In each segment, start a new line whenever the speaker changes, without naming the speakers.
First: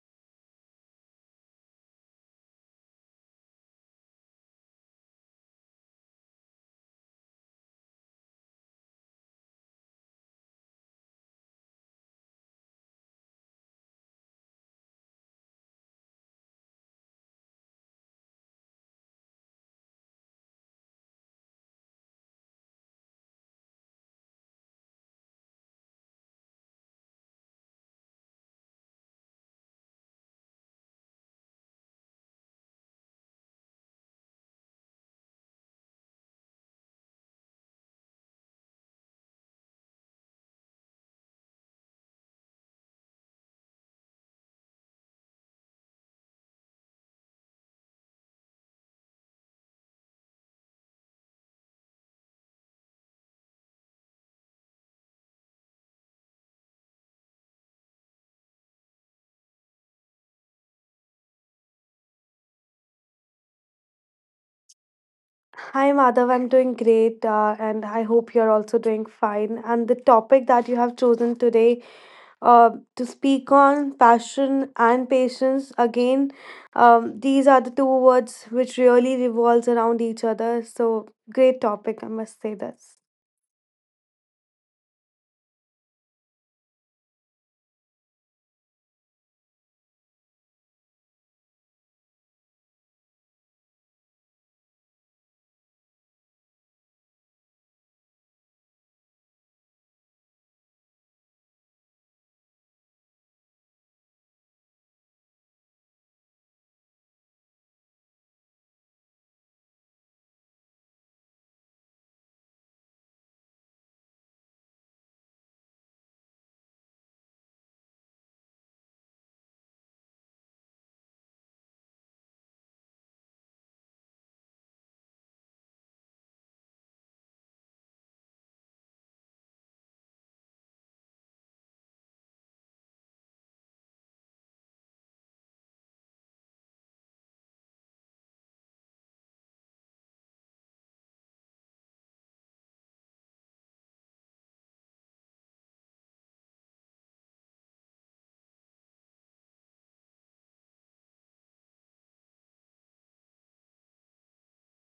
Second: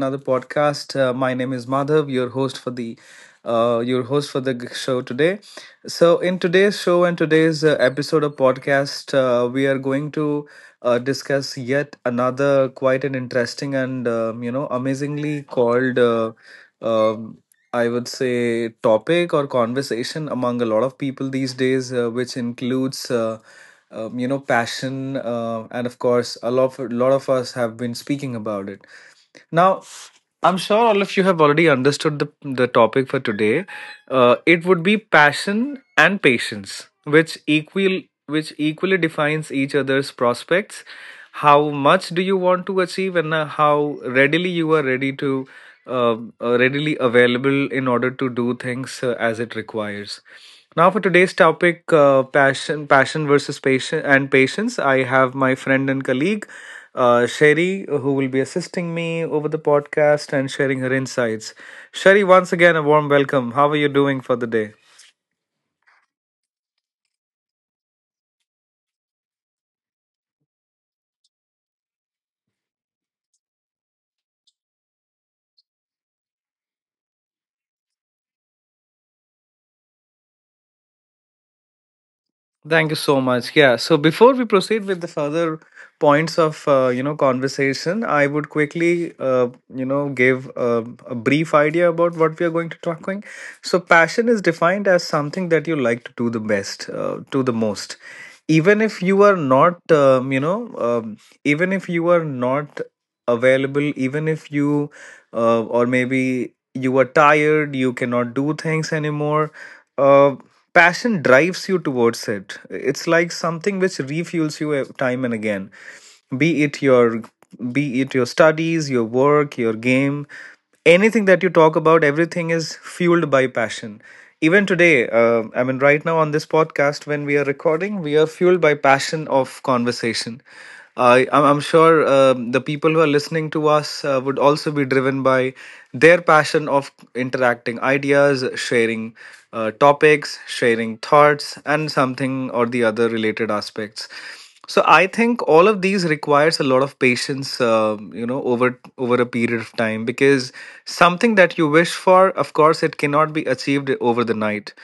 another podcast. My name is Madhav, your host for the show today. So in today's show and today's episode of podcast, we are going to discuss yet another quite an interesting and amazingly called um, I would say topic or conversation among a lot of people these days, which includes passion and of course a lot of, us have been speaking about it. Now, I'm sure all of you have already understood the topic for today. It would be passion and patience, which equal which equally defines each other's prospects. How much do you want to achieve, and how readily you are ready to uh, readily available in order to do things as it requires. Now for today's topic, passion versus patient and patience. I have my friend and colleague, Sherry, who will be assisting me over the podcast and sharing her insights. Sherry, once again, a warm welcome. How are you doing for the day?
Hi, Madhav. I'm doing great, and I hope you're also doing fine. And the topic that you have chosen today to speak on passion and patience again, these are the two words which really revolves around each other. So, great topic, I must say
Thank
this.
you so much. Yeah. So before we proceed with the further points of conversation, I would quickly give a brief idea about what we are going to talking. So passion is defined as something that you like to do the best, to the most, even if you are not you know even if you are not available even if you or maybe you are tired, you cannot do things anymore. uh, Passion drives you towards it. It's like something which refuels you time and again, be it your studies, your work, your game. Anything that you talk about, everything is fueled by passion. Even today, I mean right now on this podcast when we are recording, we are fueled by passion of conversation. I'm sure the people who are listening to us would also be driven by their passion of interacting ideas, sharing topics, sharing thoughts and something or the other related aspects. So I think all of these requires a lot of patience, over a period of time, because something that you wish for, of course, it cannot be achieved over the night,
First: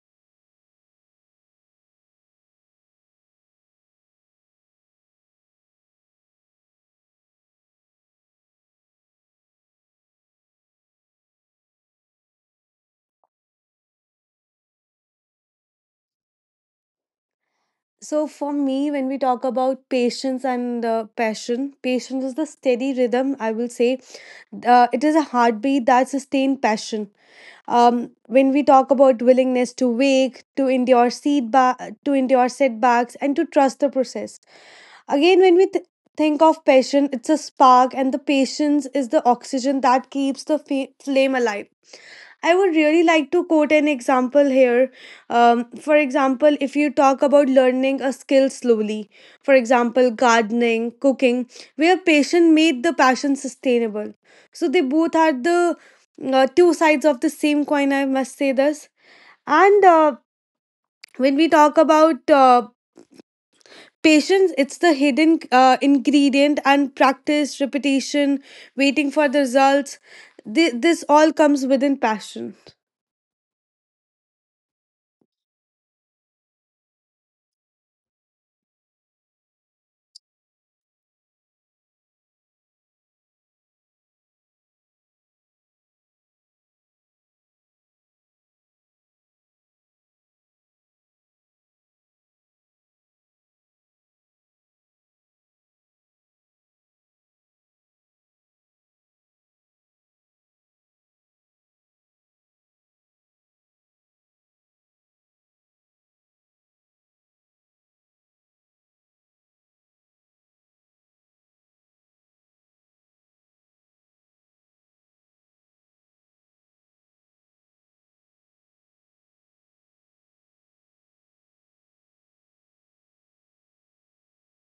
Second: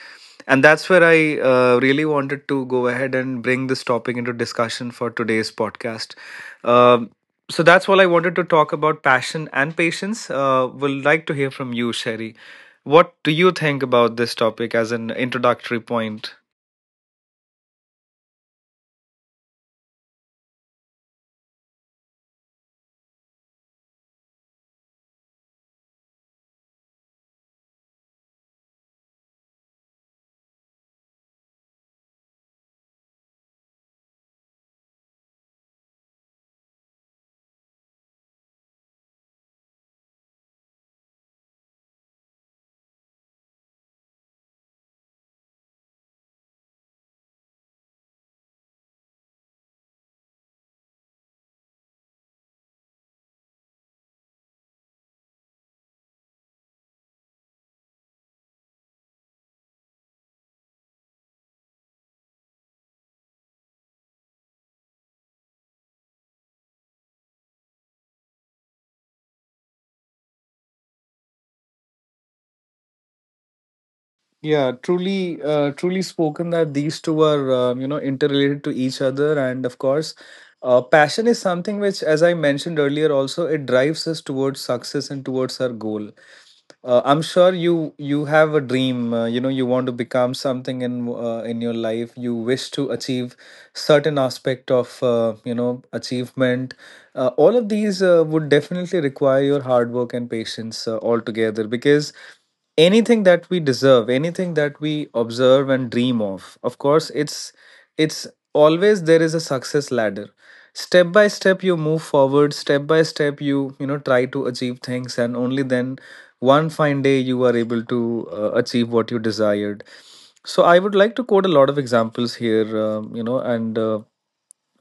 and that's where I really wanted to go ahead and bring this topic into discussion for today's podcast. Um, so that's all I wanted to talk about passion and patience. Would like to hear from you, Sherry. What do you think about this topic as an introductory point?
So, for me, when we talk about patience and passion, patience is the steady rhythm, I will say. It is a heartbeat that sustains passion when we talk about willingness to wake to endure to endure setbacks and to trust the process again when think of passion. It's a spark and the patience is the oxygen that keeps the flame alive. I would really like to quote an example here. For example, if you talk about learning a skill slowly, for example, gardening, cooking, where passion made the passion sustainable. So they both are the two sides of the same coin, I must say this. And when we talk about patience, it's the hidden ingredient and practice, repetition, waiting for the results. This all comes within passion.
Yeah, truly, truly spoken that these two are, interrelated to each other. And of course, passion is something which, as I mentioned earlier, also it drives us towards success and towards our goal. I'm sure you have a dream. You know, you want to become something in your life. You wish to achieve certain aspect of achievement. All of these would definitely require your hard work and patience altogether, because anything that we deserve, anything that we observe and dream of course it's always, there is a success ladder. Step by step you move forward, step by step you, you know, try to achieve things, and only then one fine day you are able to achieve what you desired. So I would like to quote a lot of examples here, you know, and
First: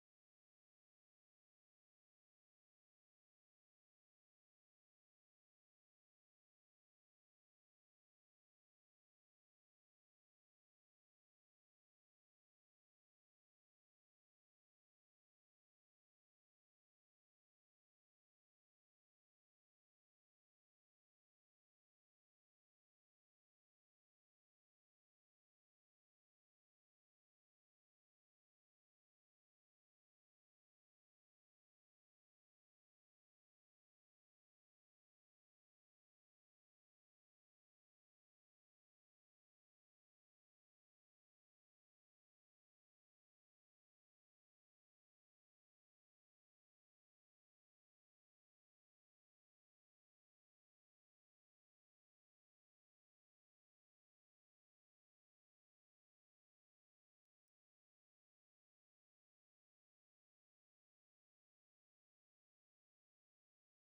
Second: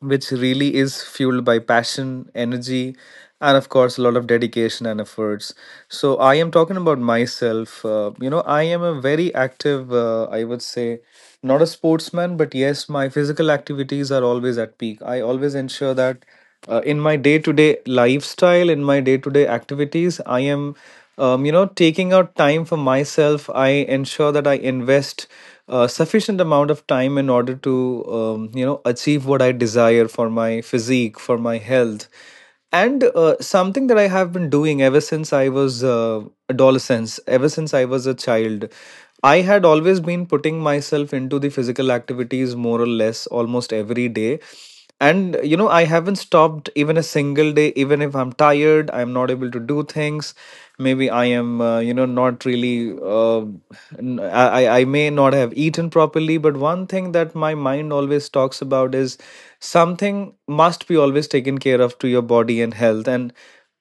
which really is fueled by passion, energy, and of course, a lot of dedication and efforts. So, I am talking about myself. You know, I am a very active, I would say, not a sportsman, but yes, my physical activities are always at peak. I always ensure that in my day to day lifestyle, in my day to day activities, I am, you know, taking out time for myself. I ensure that I invest a sufficient amount of time in order to, you know, achieve what I desire for my physique, for my health. And something that I have been doing ever since I was adolescence, ever since I was a child, I had always been putting myself into the physical activities more or less almost every day. And you know, I haven't stopped even a single day. Even if I'm tired, I'm not able to do things, maybe I am you know, not really I may not have eaten properly, but one thing that my mind always talks about is something must be always taken care of to your body and health. And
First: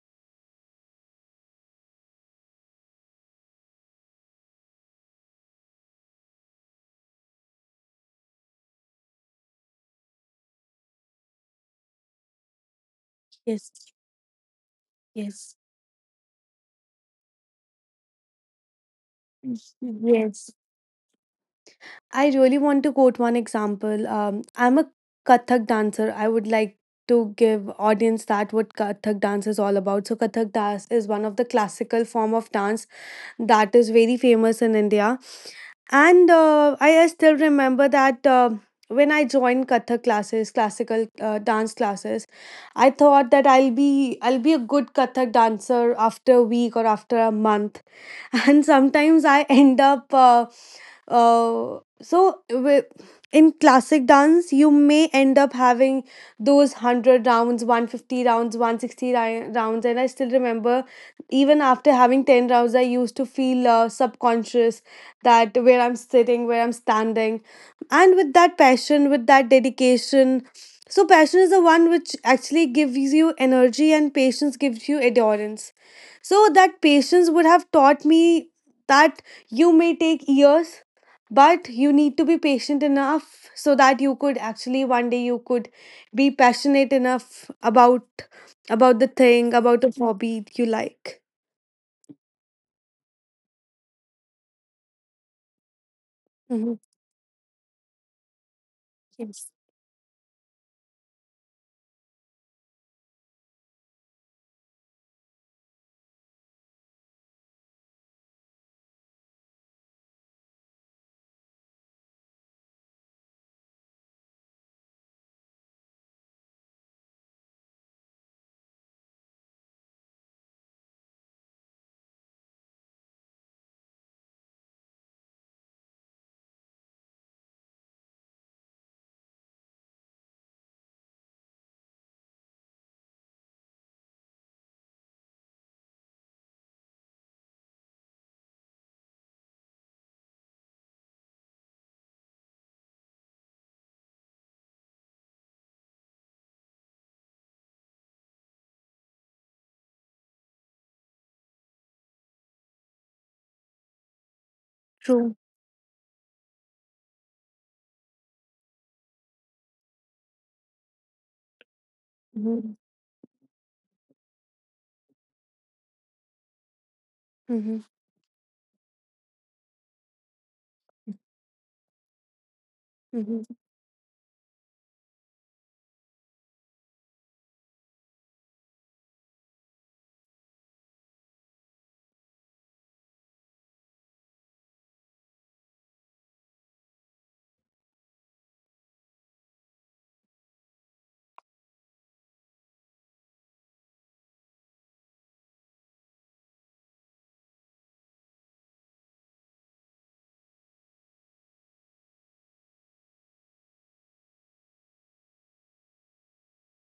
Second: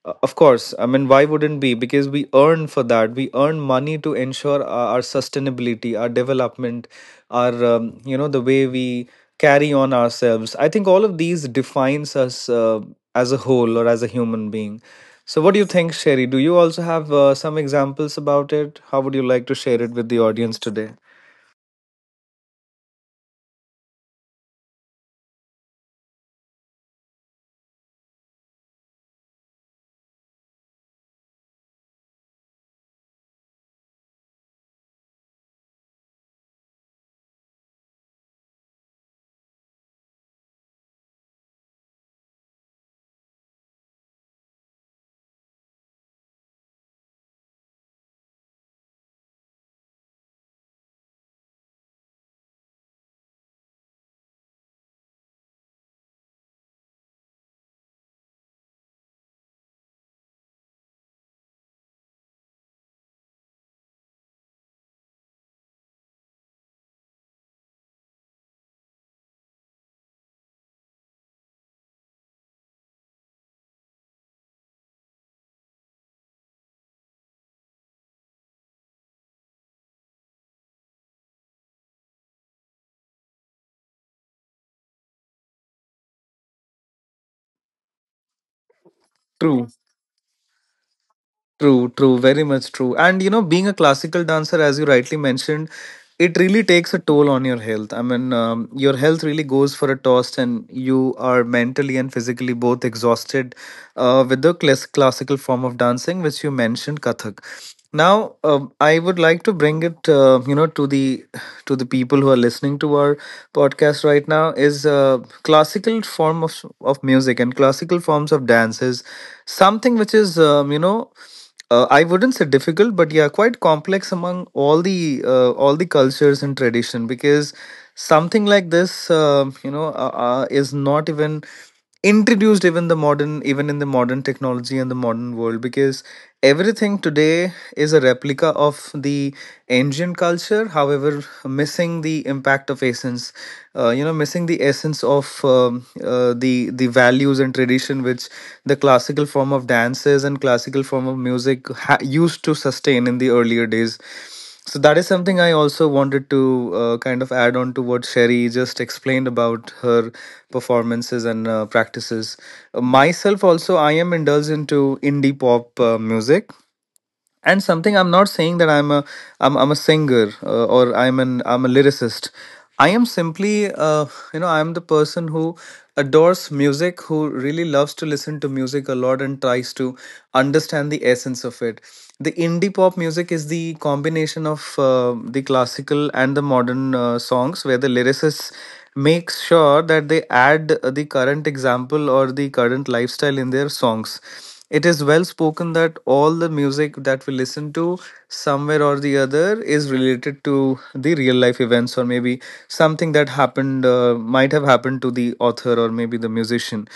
of course, I mean, why wouldn't be? Because we earn for that. We earn money to ensure our sustainability, our development, our you know, the way we carry on ourselves. I think all of these defines us as a
Yes.
whole or as a human being. So what
Yes.
do you think, Sherry? Do you also have some examples about it? How would you like to share it with the
Yes.
audience today?
I really want to quote one example. I'm a Kathak dancer. I would like to give audience that what Kathak dance is all about. So Kathak dance is one of the classical form of dance that is very famous in India. And I still remember that when I joined Kathak classes, classical dance classes, I thought that I'll be a good Kathak dancer after a week or after a month, and sometimes I end up. Uh, so wi- in classic dance, you may end up having those 100 rounds, 150 rounds, 160 rounds, and I still remember even after having 10 rounds I used to feel subconscious that where I'm sitting, where I'm standing, and with that passion, with that dedication. So passion is the one which actually gives you energy and patience gives you endurance. So that patience would have taught me that you may take years, but you need to be patient enough so that you could actually one day you could be passionate enough about the thing,
True.
about a hobby you like.
True, true, very much true. And you know, being a classical dancer, as you rightly mentioned, it really
Hmm.
takes a toll on your health. I mean, your health really
Yes.
goes for a toss, and you are mentally and physically both exhausted with the classical form of dancing, which you mentioned, Kathak. Now, I would like to bring it, you know, to the people who are listening to our podcast right now, is a classical form of music, and classical forms of dance is something which is I wouldn't say difficult, but yeah, quite complex among all the cultures and tradition, because something like this, is not even introduced even the modern even in the modern technology and the modern world, because everything today is a replica of the ancient culture, however missing the impact of essence, you know, missing the essence of the values and tradition which the classical form of dances and classical form of music used to sustain in the earlier days. So that is
True.
something I also wanted to kind of add on to what Sherry just explained about her performances and practices.
Hmm.
Myself also, I am indulged into indie pop music, and something, I'm not saying that I'm a singer or I'm a lyricist. I am simply
Hmm.
you know, I'm the person who adores music, who really loves to listen to music a lot and tries to understand the essence of it. The indie pop music is the combination of the classical and the modern songs, where the lyricists make sure that they add the current example or the current lifestyle in their songs. It is well spoken that all the music that we listen to, somewhere or the other, is related to the real life events, or maybe something that happened, might have happened to the author or maybe the musician.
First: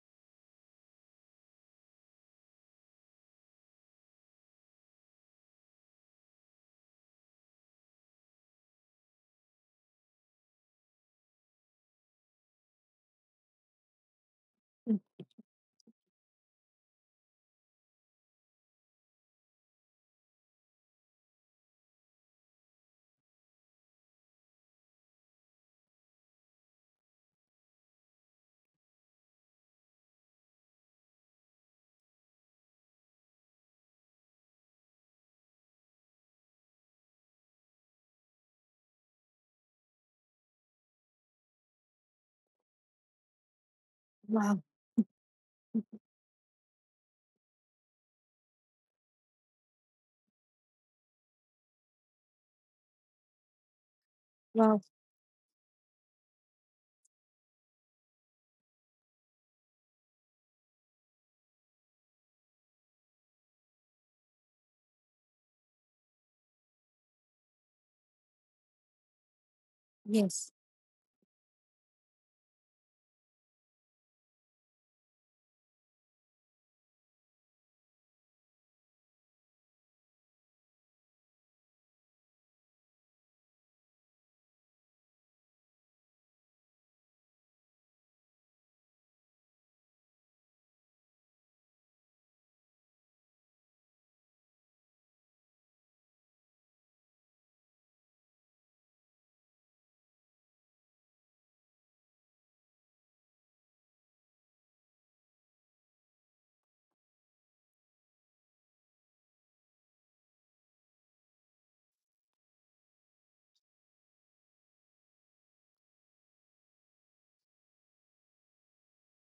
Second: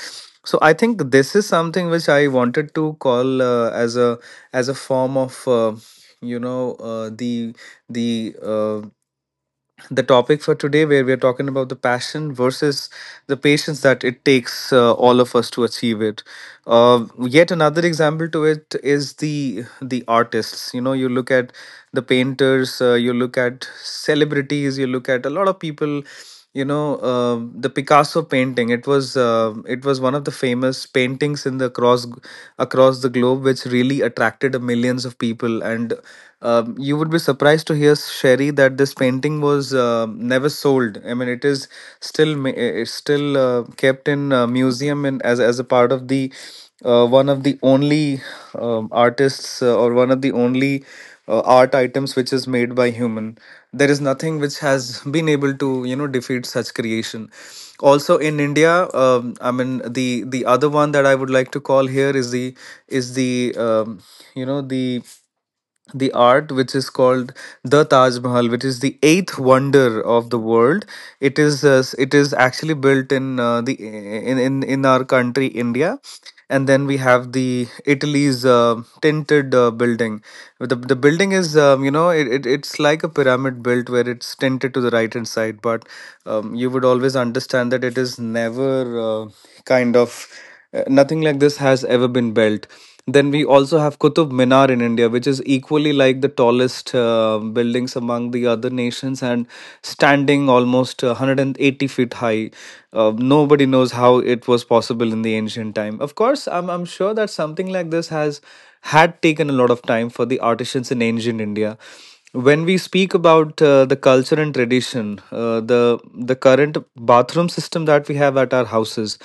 So I think this is something which I wanted to call as a form of you know uh, the the uh, the topic for today, where we're talking about the passion versus the patience that it takes all of us to achieve it. Yet another example to it is the artists. You know, you look at the painters, you look at celebrities, you look at a lot of people. You know, the Picasso painting, it was one of the famous paintings in the across across the globe, which really attracted millions of people. And you would be surprised to hear, Sherry, that this painting was never sold. I mean, it is still it's still kept in a
Wow,
museum, and as a part of the one of the only artists, or one of the only art items which is made by human. There is nothing which
wow,
has been able to, you know, defeat such creation. Also in India, I mean, the other one that I would like to call here is the you know the the art which is called the Taj Mahal, which is the eighth wonder of the
yes,
world. It is actually built in the in our country India, and then we have the Italy's tinted building. The building is, it's like a pyramid built where it's tinted to the right hand side, but you would always understand that it is never, kind of, nothing like this has ever been built. Then we also have Qutub Minar in India, which is equally like the tallest buildings among the other nations and standing almost 180 feet high. Nobody knows how it was possible in the ancient time. Of course, I'm sure that something like this has had taken a lot of time for the artisans in ancient India when we speak about the culture and tradition. The current bathroom system that we have at our houses,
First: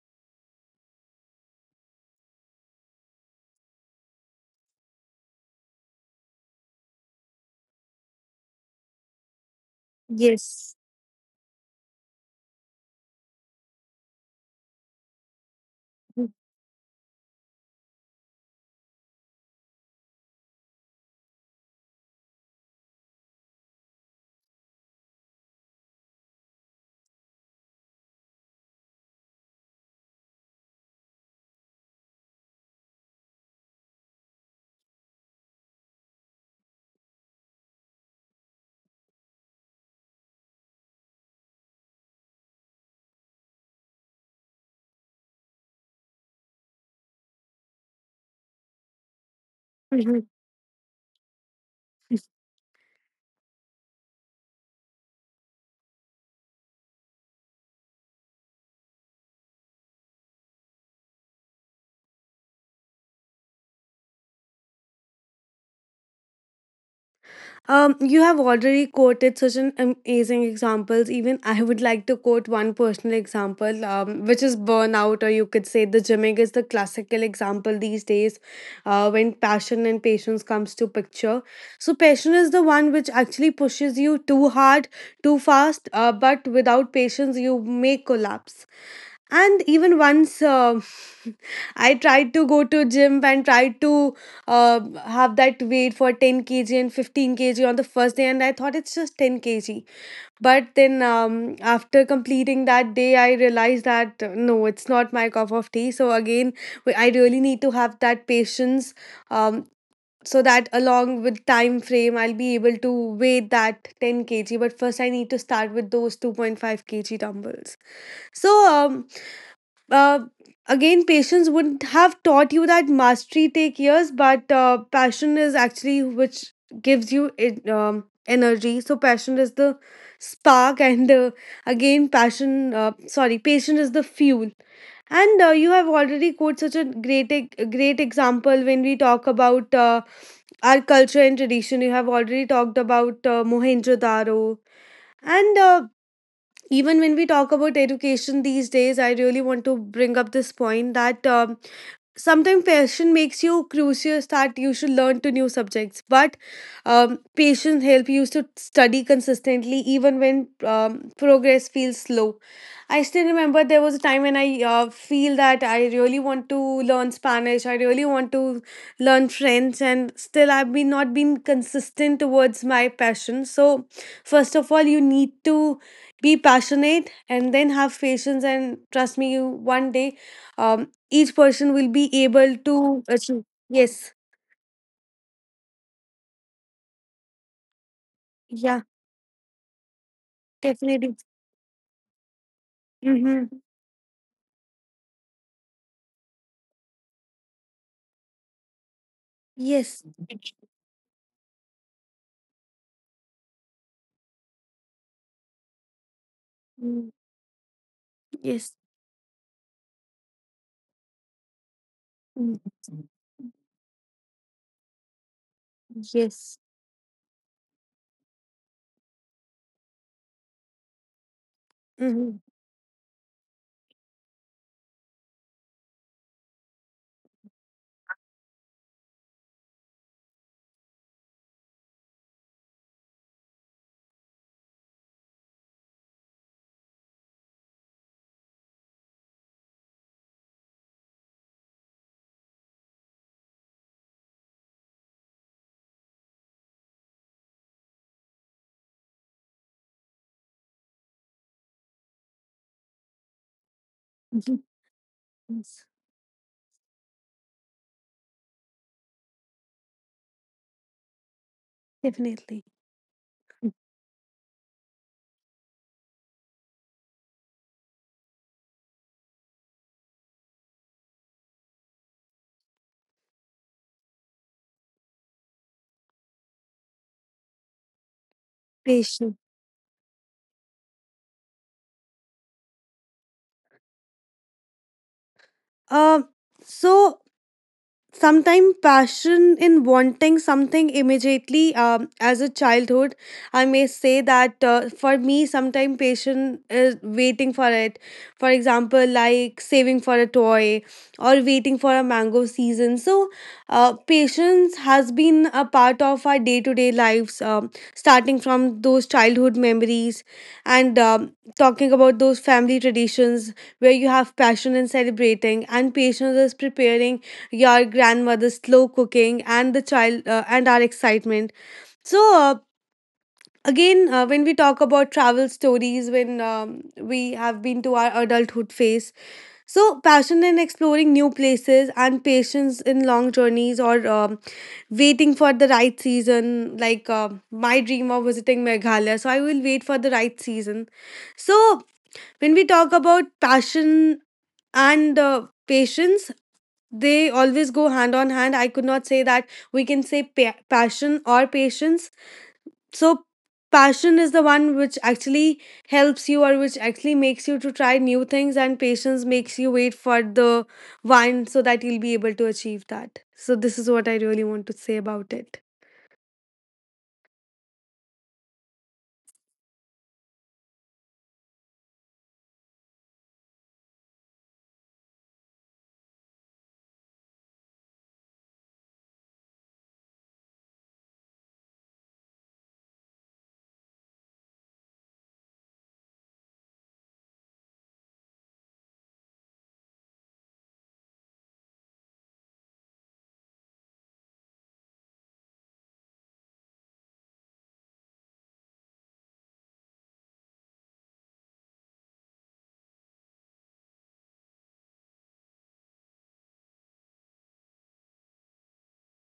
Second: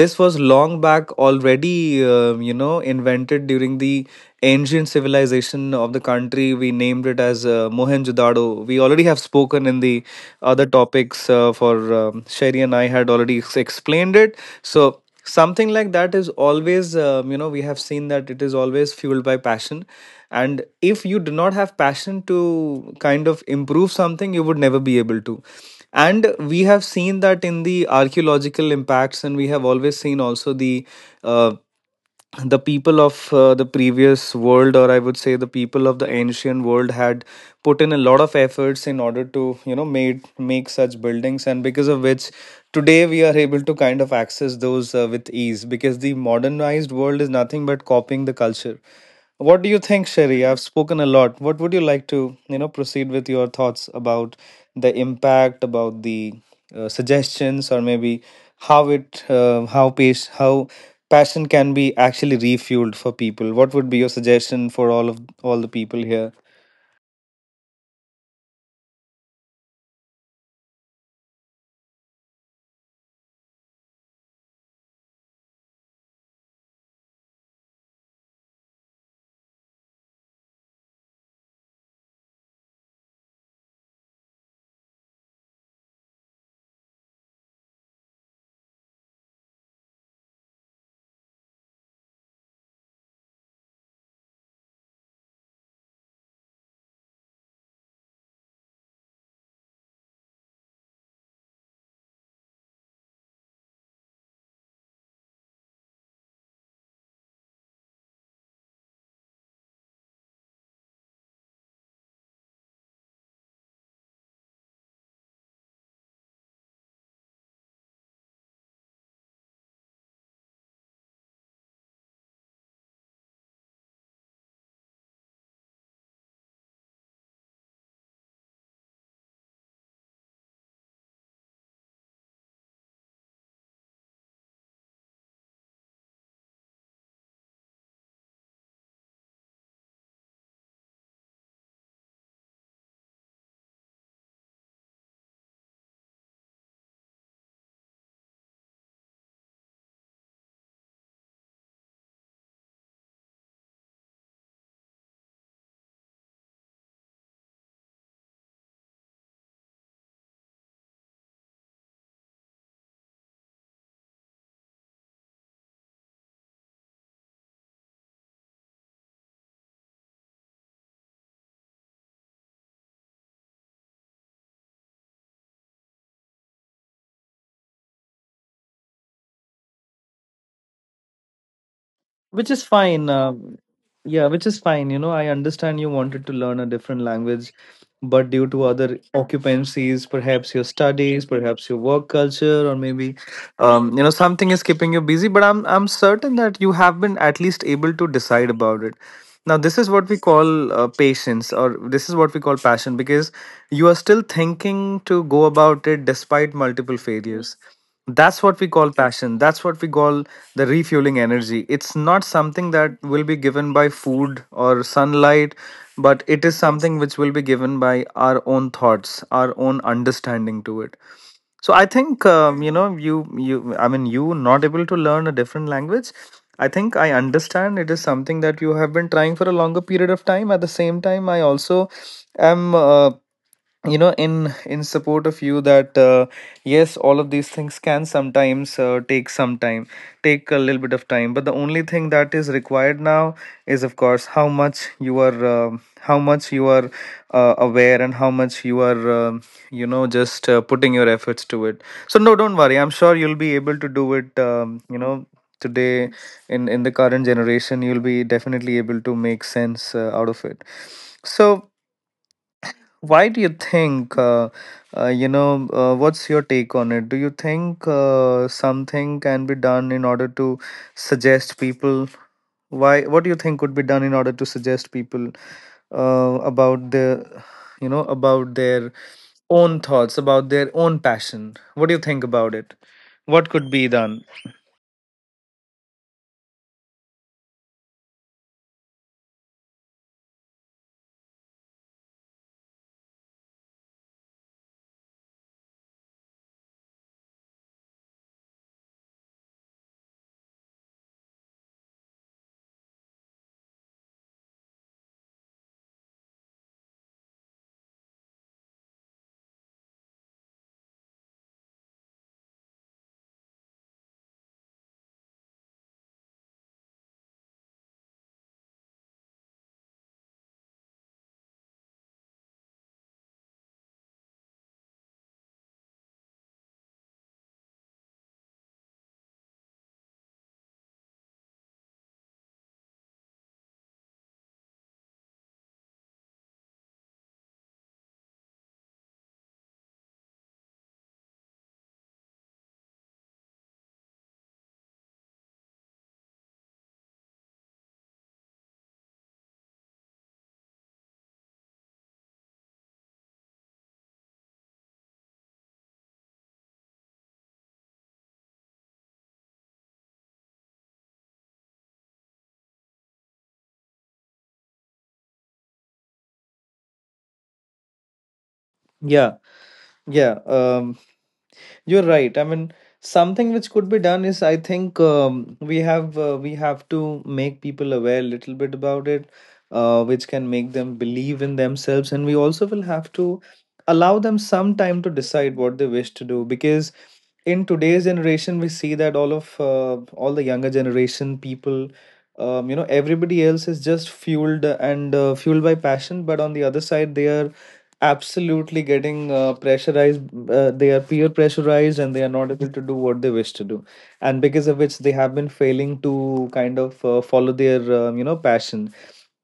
this was long back already invented during the ancient civilization of the country. We named it as Mohenjo-daro. We already have spoken in the other
yes.
topics for, Sherry and I had already explained it. So something like that is always, we have seen that it is always fueled by passion. And if you do not have passion to kind of improve something, you would never be able to. And we have seen that in the archaeological impacts, and we have always seen also the uh, the people of the previous world, or I would say the people of the ancient world had put in a lot of efforts in order to, made make such buildings, and because of which today we are able to kind of access those with ease, because the modernized world is nothing but copying the culture. What do you think, Sherry? I've spoken a lot. What would you like to, proceed with your thoughts about the impact, about the suggestions, or maybe how it, how pace, how passion can be actually refueled for people. What would be your suggestion for all the people here?
You have already quoted such an amazing examples. Even I would like to quote one personal example, which is burnout, or you could say the gymming is the classical example these days, when passion and patience comes to picture. So passion is the one which actually pushes you too hard, too fast, but without patience you may collapse. And even once I tried to go to gym and tried to uh, have that weight for 10 kg and 15 kg on the first day and I thought it's just 10 kg. But then after completing that day I realized that no, it's not my cup of tea. So again I really need to have that patience. um, so that along with time frame I'll be able to weigh that 10 kg, but first I need to start with those 2.5 kg dumbbells. So uh, again patience would have taught you that mastery take years, but passion is actually which gives you it, energy. So passion is the spark, and again passion sorry patience is the fuel. And you have already quoted such a great a great example when we talk about our culture and tradition. You have already talked about Mohenjo Daro. And even when we talk about education these days, I really want to bring up this point that sometimes passion makes you curious that you should learn to new subjects, but patience help you to study consistently even when progress feels slow. I still remember there was a time when I feel that I really want to learn Spanish, I really want to learn French, and still I've been not been consistent towards my passion. So first of all, you need to be passionate and then have patience, and trust me, you one day um, each person will be
Which
able
is
to
fine.
achieve. Yes.
Yeah, which is fine. You know, I understand you wanted to learn a different language, but due to
Yeah,
other occupancies, perhaps your
definitely.
studies, perhaps your work culture, or maybe,
Mm-hmm.
something is keeping you busy. But I'm certain that you have been at least able to decide about it. Now, this is what
Yes.
we call patience, or this is what we call passion, because you are still thinking to go about it despite multiple
Mm,
failures. That's what we
yes.
call passion. That's what we call the refueling energy. It's not
Mm,
something that will be given by food or sunlight, but it is
yes.
something which will be given by our own thoughts, our own understanding to it. So I think,
Mm-hmm.
you, I mean, you not able to learn a different language. I think I understand it is something that you have been trying for a longer period of time. At the same time, I also am. In support of you that, yes, all of these things can sometimes take some time take a little bit of time, but the only thing that is required now is, of course, how much you are aware, and how much you are, you know just putting your efforts to it. So, no, don't worry, I'm sure you'll be able to do it.
Yes.
Today, in the current generation, you'll be definitely able to make sense out of it. So
Definitely.
why do you think, what's your take on it? Do you think something can be done in order to suggest people? Why, what do you think could be done in order to suggest people about the, about their
Patient.
own thoughts, about their own passion? What do you think about it? What could be done?
Um. So sometimes passion in wanting something immediately, as a childhood I may say that for me sometimes passion is waiting for it, for example like saving for a toy or waiting for a mango season. So patience has been a part of our day-to-day lives, starting from those childhood memories. And talking about those family traditions, where you have passion in celebrating and patience is preparing your grandmother's slow cooking and the child and our excitement. So again, when we talk about travel stories, when we have been to our adulthood phase. So passion in exploring new places and patience in long journeys, or waiting for the right season, like my dream of visiting Meghalaya. So I will wait for the right season. So when we talk about passion and patience, they always go hand on hand. I could not say that we can say passion or patience. So passion is the one which actually helps you, or which actually makes you to try new things, and patience makes you wait for the one so that you'll be able to achieve that. So this is what I really want to say about it.
Yeah, yeah. You're right. I mean, something which could be done is, I think, we have to make people aware a little bit about it, which can make them believe in themselves, and we also will have to allow them some time to decide what they wish to do, because in today's generation we see that all the younger generation people, everybody else is just fueled by passion, but on the other side they are absolutely getting pressurized. They are peer pressurized and they are not able to do what they wish to do, and because of which they have been failing to kind of follow their, passion.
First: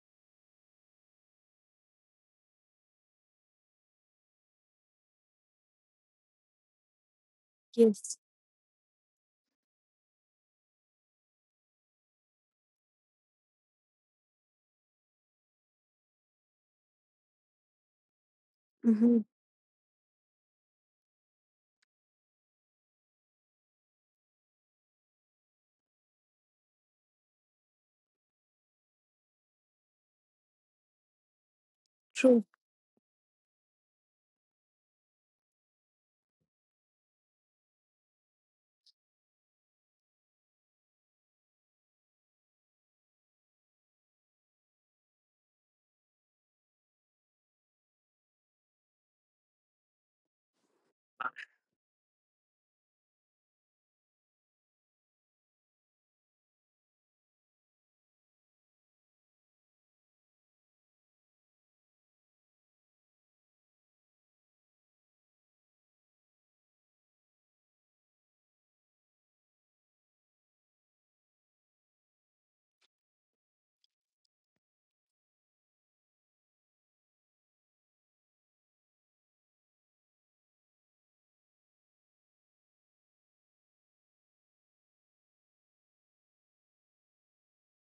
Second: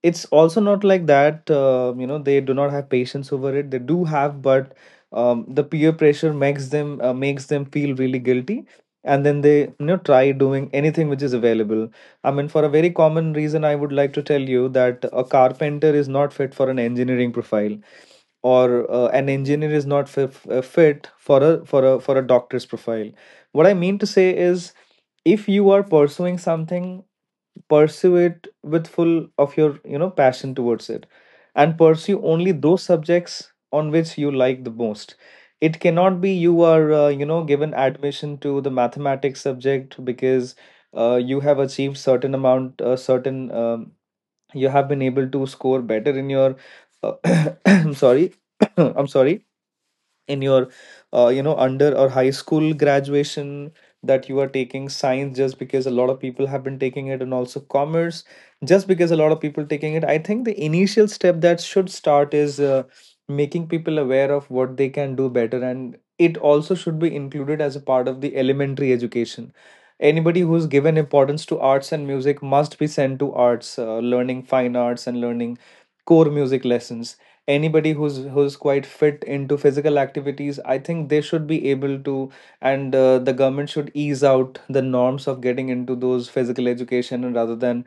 It's also not like that, they do not have patience over it. They do have, but the peer pressure makes them feel really
Yes.
guilty, and then they, try doing anything which is available. I mean, for a very common reason, I would like to tell you that a carpenter is not fit for an engineering profile, or
Hmm.
an engineer is not fit for a doctor's profile. What I mean to say is, if you are pursuing something, pursue it with full of your, passion towards it, and pursue
True.
only those subjects on which you like the most. It cannot be you are, given admission to the mathematics subject because you have achieved certain amount, certain, you have been able to score better in your uh, I'm sorry. I'm sorry. In your under or high school graduation, that you are taking science just because a lot of people have been taking it, and also commerce just because a lot of people taking it. I think the initial step that should start is making people aware of what they can do better, and it also should be included as a part of the elementary education. Anybody who's given importance to arts and music must be sent to arts, learning fine arts and learning core music lessons. Anybody who's quite fit into physical activities, I think they should be able to, and the government should ease out the norms of getting into those physical education, and rather than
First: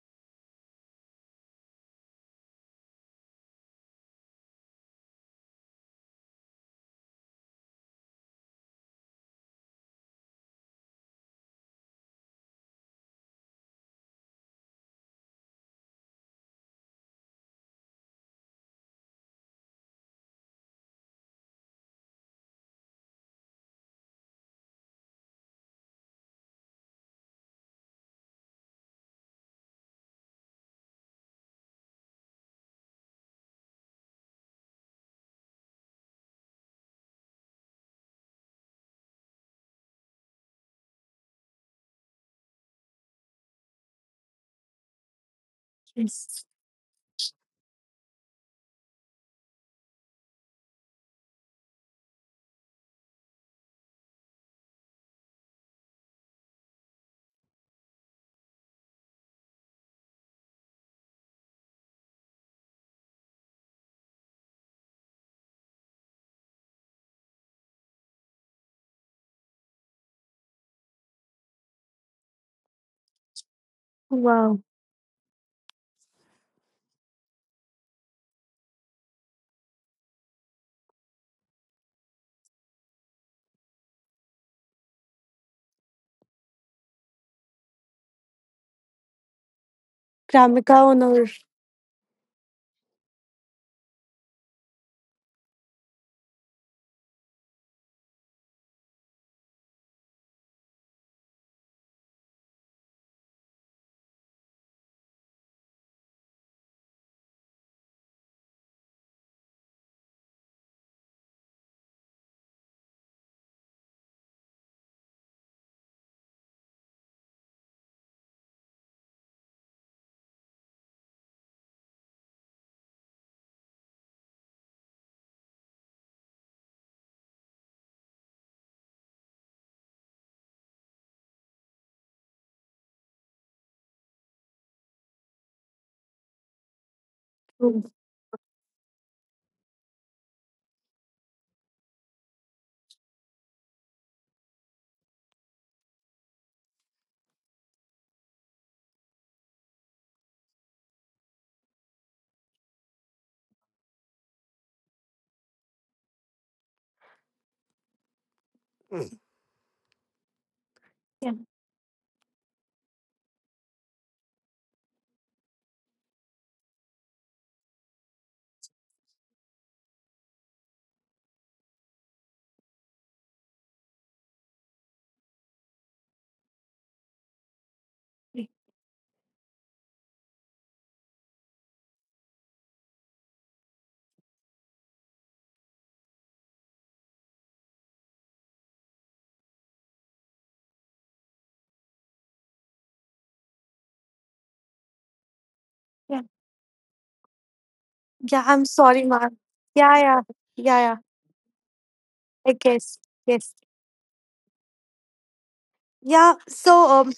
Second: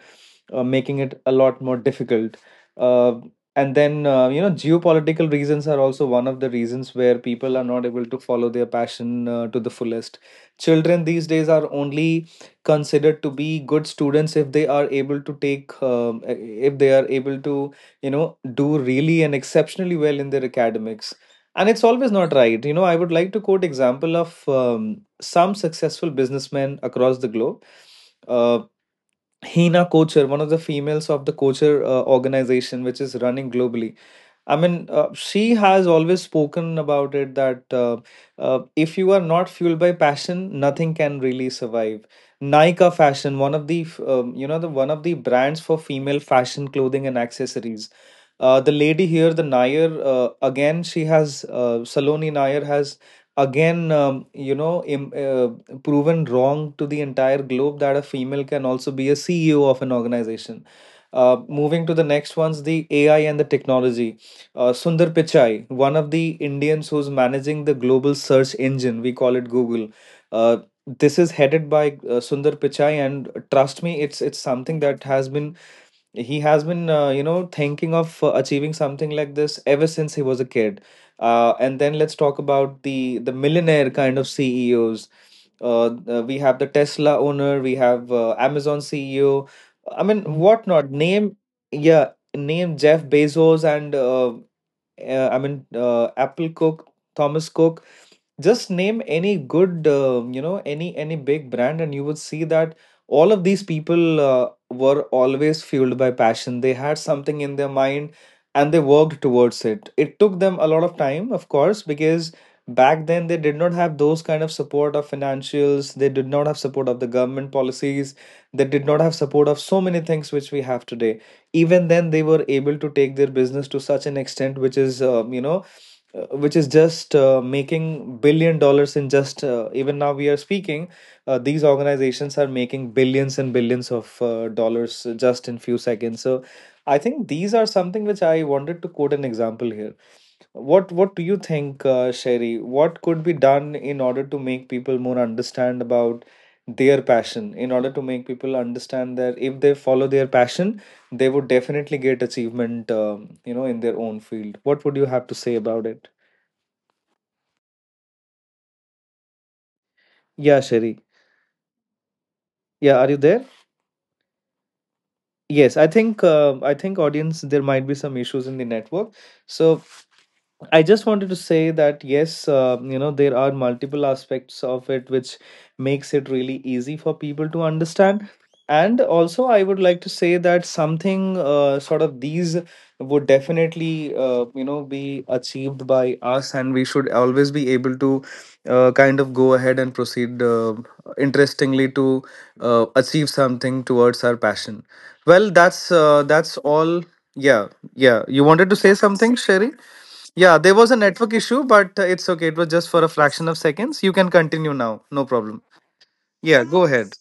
making it a lot more difficult. uh, and then, geopolitical reasons are also one of the reasons where people are not able to follow their passion to the fullest. Children these days are only considered to be good students if they are able to take, if they are able to, you know do really and exceptionally well in their academics. And it's always not right, you know. I would like to quote example of, some successful businessmen across the globe. uh, Hina Kocher, one of the females of the Kocher organization which is running globally. I mean, she has always spoken about it that if you are not fueled by passion, nothing can really survive. Nika Fashion, one of the f- you know the one of the brands for female fashion clothing and accessories. The lady here, the Nair, again she has, Saloni Nair has again, proven wrong to the entire globe that a female can also be a CEO of an organization. Moving to the next ones, the AI and the technology. Sundar Pichai, one of the Indians who's managing the global search engine, we call it Google. Uh, this is headed by Sundar Pichai, and trust me, it's
Wow.
something that has been, he has been, thinking of achieving something like this ever since he was a kid. And then let's talk about the millionaire kind of CEOs. We have the Tesla owner, we have Amazon CEO. I mean,
Kramika
whatnot.
on our.
Name, yeah, name Jeff Bezos and I mean, Apple Cook, Thomas Cook, just name any good any big brand, and you would see that all of these people were always fueled by passion. They had something in their mind and they worked towards it. It took them a lot of time, of course, because back then they did not have those kind of support of financials, they did not have support of the government policies, they did not have support of so many things which we have today. Even then, they were able to take their business to such an extent which is which is just making billion dollars in just even now we are speaking, these organizations are making billions and billions of dollars just in few seconds. So I think these are
True.
something which I wanted to quote an example here. What do you think, Sherry, what could be done in order to make people more understand about their passion, in order to make people understand that if they follow their passion they would definitely get achievement in their own field? What would you have to say about it? Yeah, Sherry.
Yeah.
Yeah, are you there? Yes, I think audience, there might be some issues in the network. So I just wanted to say that yes, there are multiple aspects of it which makes it really easy for people to understand. And also, I would like to say that something sort of these would definitely be achieved by us, and we should always be able to kind of go ahead and proceed interestingly to achieve something towards our passion. Well,
Yeah.
that's all. Yeah, yeah. You
Yeah.
wanted to say
Wow.
something, Sherry?
Yeah. Yeah.
Yeah, there
Yeah.
was a
Yeah.
network issue, but it's okay. It
I
was just
guess.
for a fraction
Yes.
of seconds. You can continue now. No problem.
Yeah,
Yeah,
so
go ahead.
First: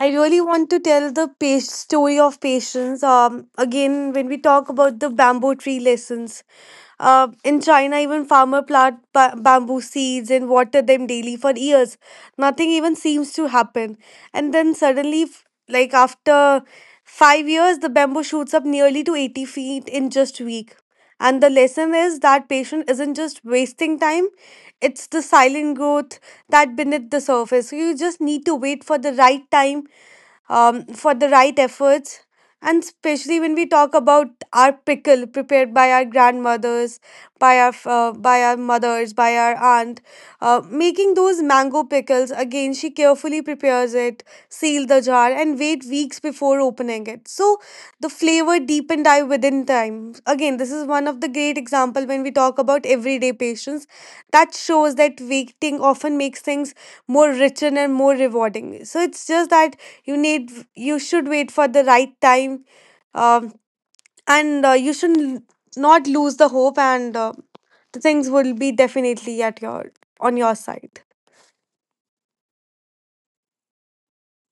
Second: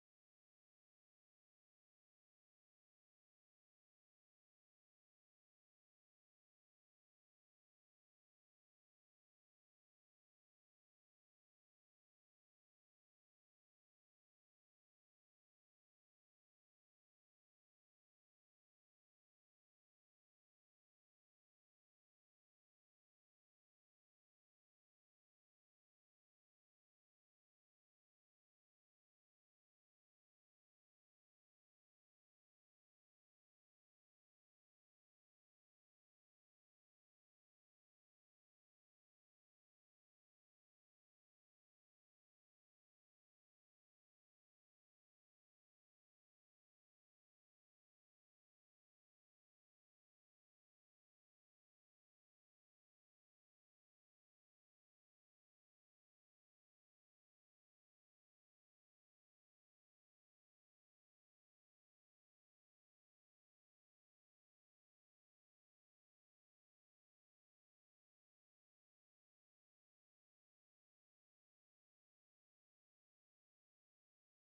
I really want to tell the story of patience. Again, when we talk about the bamboo tree lessons, in China, even farmer plant bamboo seeds and water them daily for years. Nothing even seems to happen, and then suddenly, like after 5 years, the bamboo shoots up nearly to 80 feet in just a week. And the lesson is that patient isn't just wasting time; it's the silent growth that beneath the surface. So you just need to wait for the right time, for the right efforts. And especially when we talk about our pickle prepared by our grandmothers, by our mothers, by our aunt, making those mango pickles. Again, she carefully prepares it, seal the jar, and wait weeks before opening it. So the flavor deepened I within time. Again, this is one of the great example when we talk about everyday patience. That shows that waiting often makes things more richer and more rewarding. So it's just that you should wait for the right time, um, and you should not lose the hope, and the things will be definitely at your on your side.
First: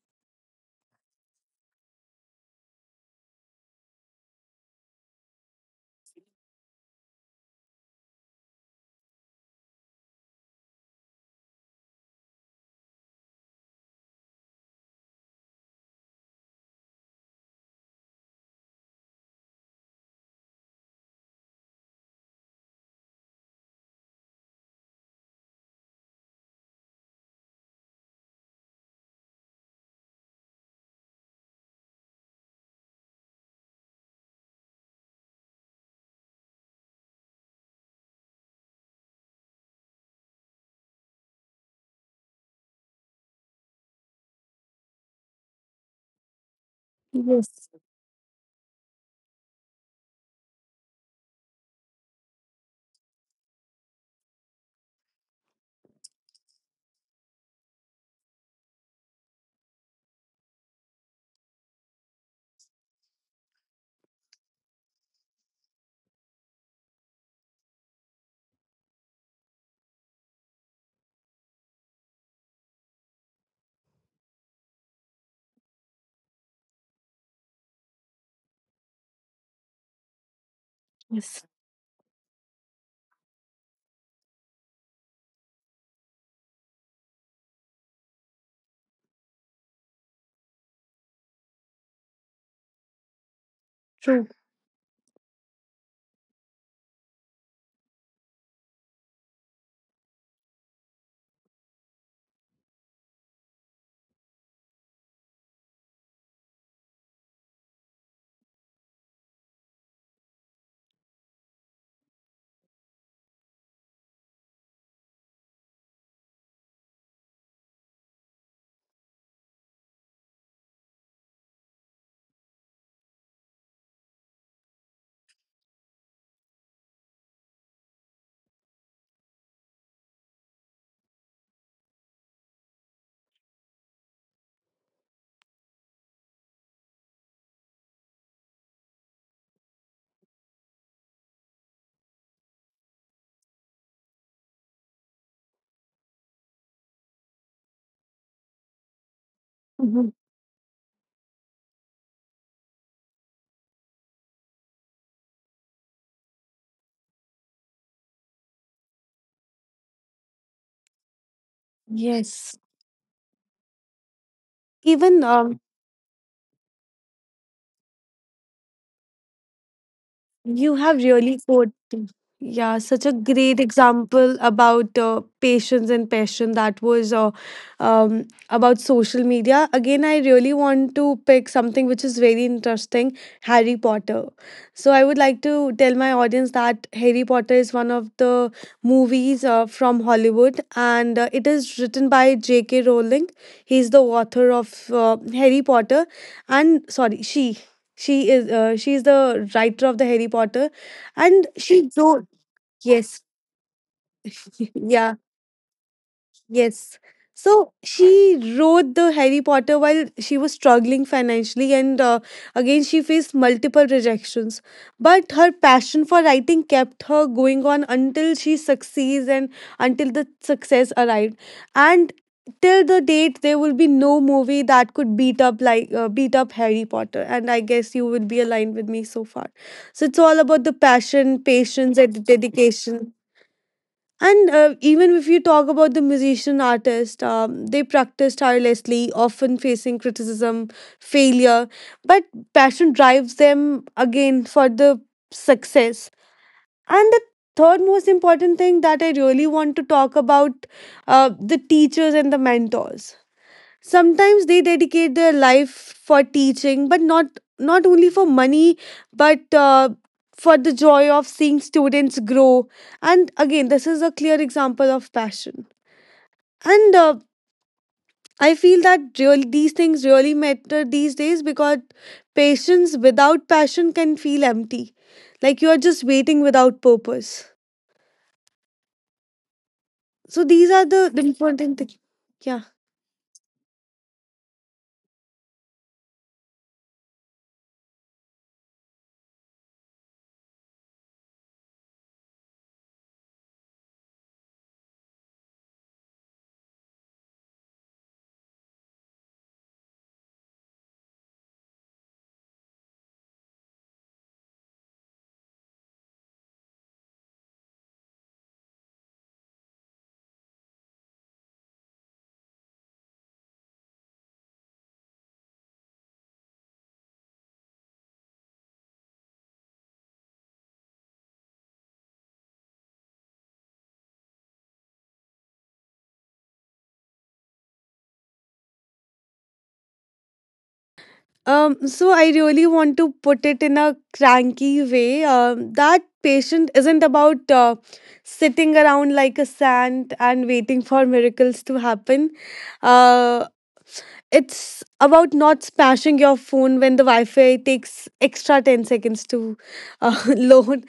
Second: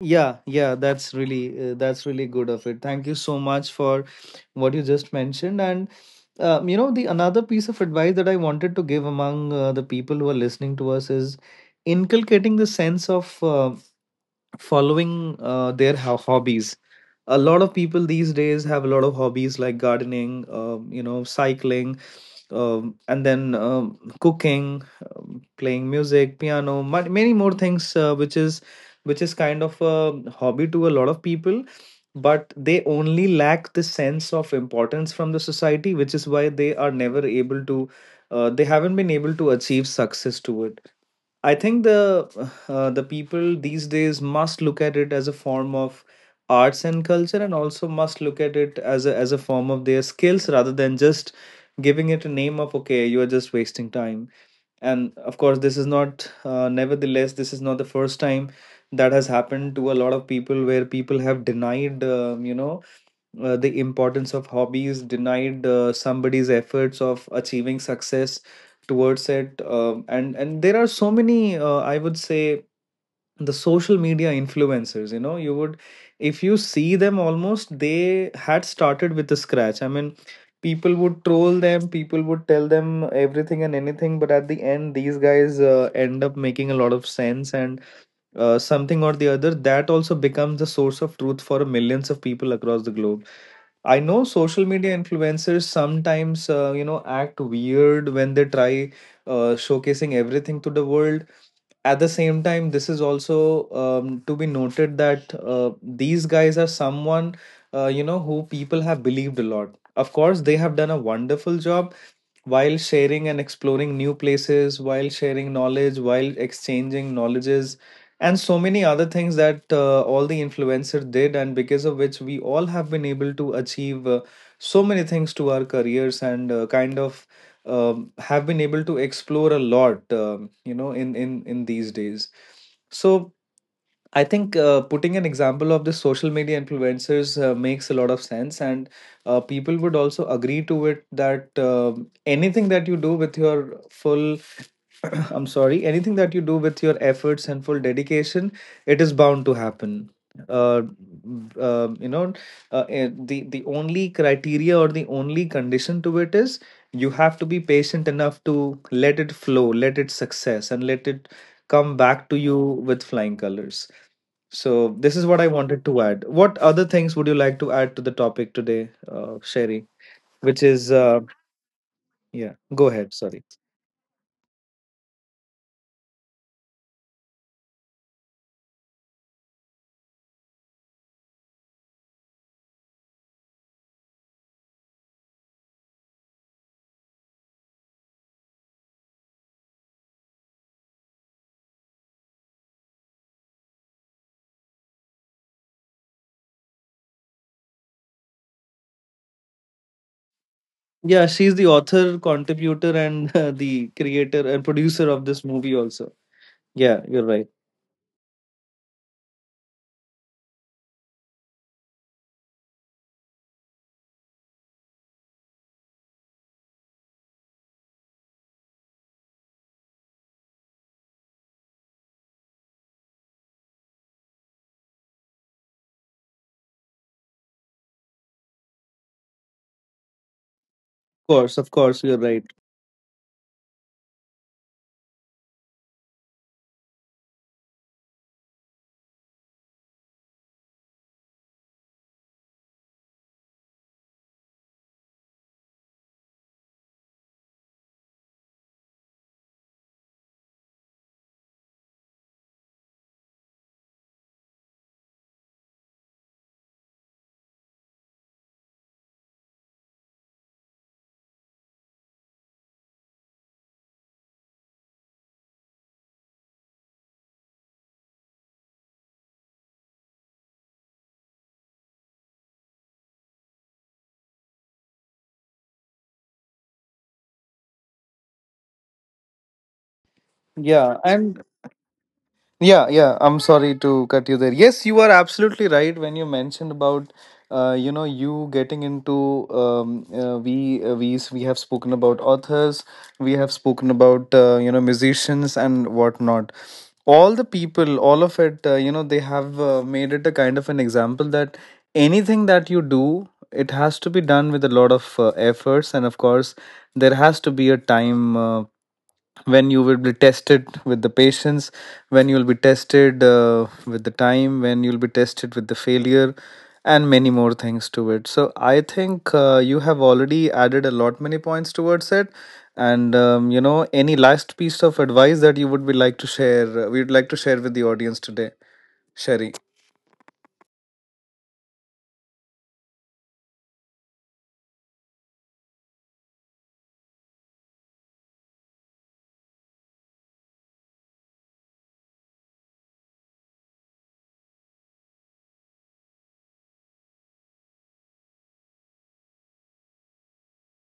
Yeah, yeah, that's really good of it. Thank you so much for what you just mentioned. And the another piece of advice that I wanted to give among the people who are listening to us is inculcating the sense of following their hobbies. A lot of people these days have a lot of hobbies like gardening, cycling, and then cooking, playing music, piano, many more things, which is kind of a hobby to a lot of people, but they only lack the sense of importance from the society, which is why they are never able to they haven't been able to achieve success to it. I think the people these days must look at it as a form of arts and culture, and
Yes.
also must look at it as a form of their skills, rather than just giving it a name of okay, you are just wasting time. And of course, this is not nevertheless, this is not the first time that has happened to a lot of people where people have denied, the importance of hobbies, denied somebody's efforts of achieving success towards it. And there are so many, I would say, the social media influencers, you know, you would, if you see them, almost they had started with the scratch. I mean, people would
Yes.
troll them, people would tell them everything and anything, but at the end, these guys end up making a lot of sense, and something or the other, that also becomes the source of truth for millions of people across the globe. I know
True.
social media influencers sometimes, act weird when they try showcasing everything to the world. At the same time, this is also to be noted that these guys are someone who people have believed a lot. Of course, they have done a wonderful job while sharing and exploring new places, while sharing knowledge, while exchanging knowledges, and so many other things that all the influencer did, and because of which we all have been able to achieve so many things to our careers, and kind of have been able to explore a lot, in these days. So I think putting an example of the social media influencers makes a lot of sense, and people would also agree to it that um, anything that you do with your full I'm sorry, anything that you do with your efforts and full dedication, it is bound to happen.
Mhm.
Uh, uh, you know, the only criteria or the only condition to it is you have to be patient enough to let it flow, let it success, and let it come back to you
Yes.
with flying colors. So this is
Even
what I wanted to add. What other things would you like to add to the topic today, Sherry? Which
you
is
have really quoted,
yeah,
yeah,
go
such a
ahead. Sorry.
great example about patience and passion, that was about social media. Again, I really want to pick something which is very interesting. Harry Potter. So, I would like to tell my audience that Harry Potter is one of the movies from Hollywood, and it is written by J.K. Rowling. He's the author of Harry Potter, and sorry, she. She is the writer of the Harry Potter,
Yeah,
and
she's the
she
author,
wrote.
contributor,
Yes.
and the creator and producer
Yeah.
of this movie also.
Yes.
Yeah, you're right.
So she wrote the Harry Potter while she was struggling financially, and again, she faced multiple rejections. But her passion for writing kept her going on until she succeeds and until the success arrived. And till the date, there will be no movie that could beat up Harry Potter. And I guess you will be aligned with me so far. So it's all about the passion,
Of
patience,
course,
and
you're
the
right.
dedication. And even if you talk about the musician artist, they practice tirelessly, often facing criticism, failure, but passion drives them again for the success. And the third most important thing that I really want to talk about, the teachers and the mentors, sometimes they dedicate their life for teaching, but not only for money, but for the joy of seeing students grow. And again, this is a clear example of passion. And I feel that really these things really matter these days, because patience without passion can feel empty, like you are just waiting without purpose. So these are
Yeah,
the
and
important things.
yeah, yeah. I'm sorry to cut you there. Yes, you are absolutely right when you mentioned about, you getting into we we have spoken about authors, we have spoken about musicians and whatnot. All the people, all of it, they have made it a kind of an example that anything that you do, it has to be done with a lot of efforts, and of course, there has to be a time when you will be tested with the patience, when you will be tested with the time, when you will be tested with the failure, and many more things to it. So I think you have already added a lot many points towards it. And any last piece of advice that you would be like to share, we would like to share with the audience today, Sherry?
So I really want to put it in a cranky way. That patient isn't about sitting around like a saint and waiting for miracles to happen. Uh, it's about not smashing your phone when the Wi-Fi takes extra 10 seconds to load.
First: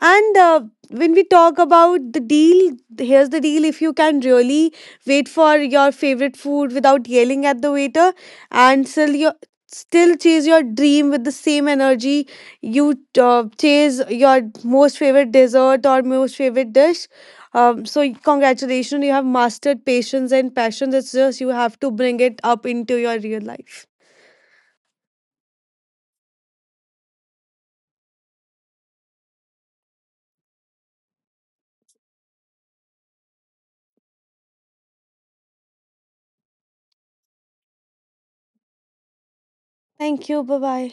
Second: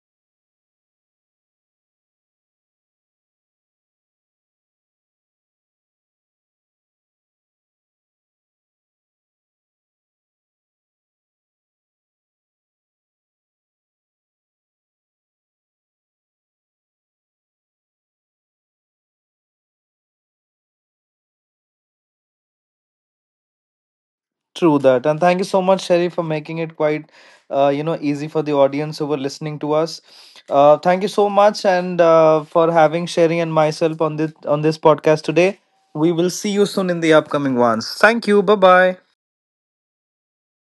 And when we talk about the deal, here's the deal. If you can really wait for your favorite food without yelling at the waiter and still chase your dream with the same energy you chase your most favorite dessert or most favorite dish. So, congratulations, you have mastered patience and passion. It's just you have to bring it up into your real life.
True that, and thank you so much, Sherry, for making it quite easy for the audience who were listening to us. Thank you so much, and for having Sherry and myself on this podcast today. We will see you soon in the upcoming ones. Thank you. Bye bye.
Thank you. Bye bye.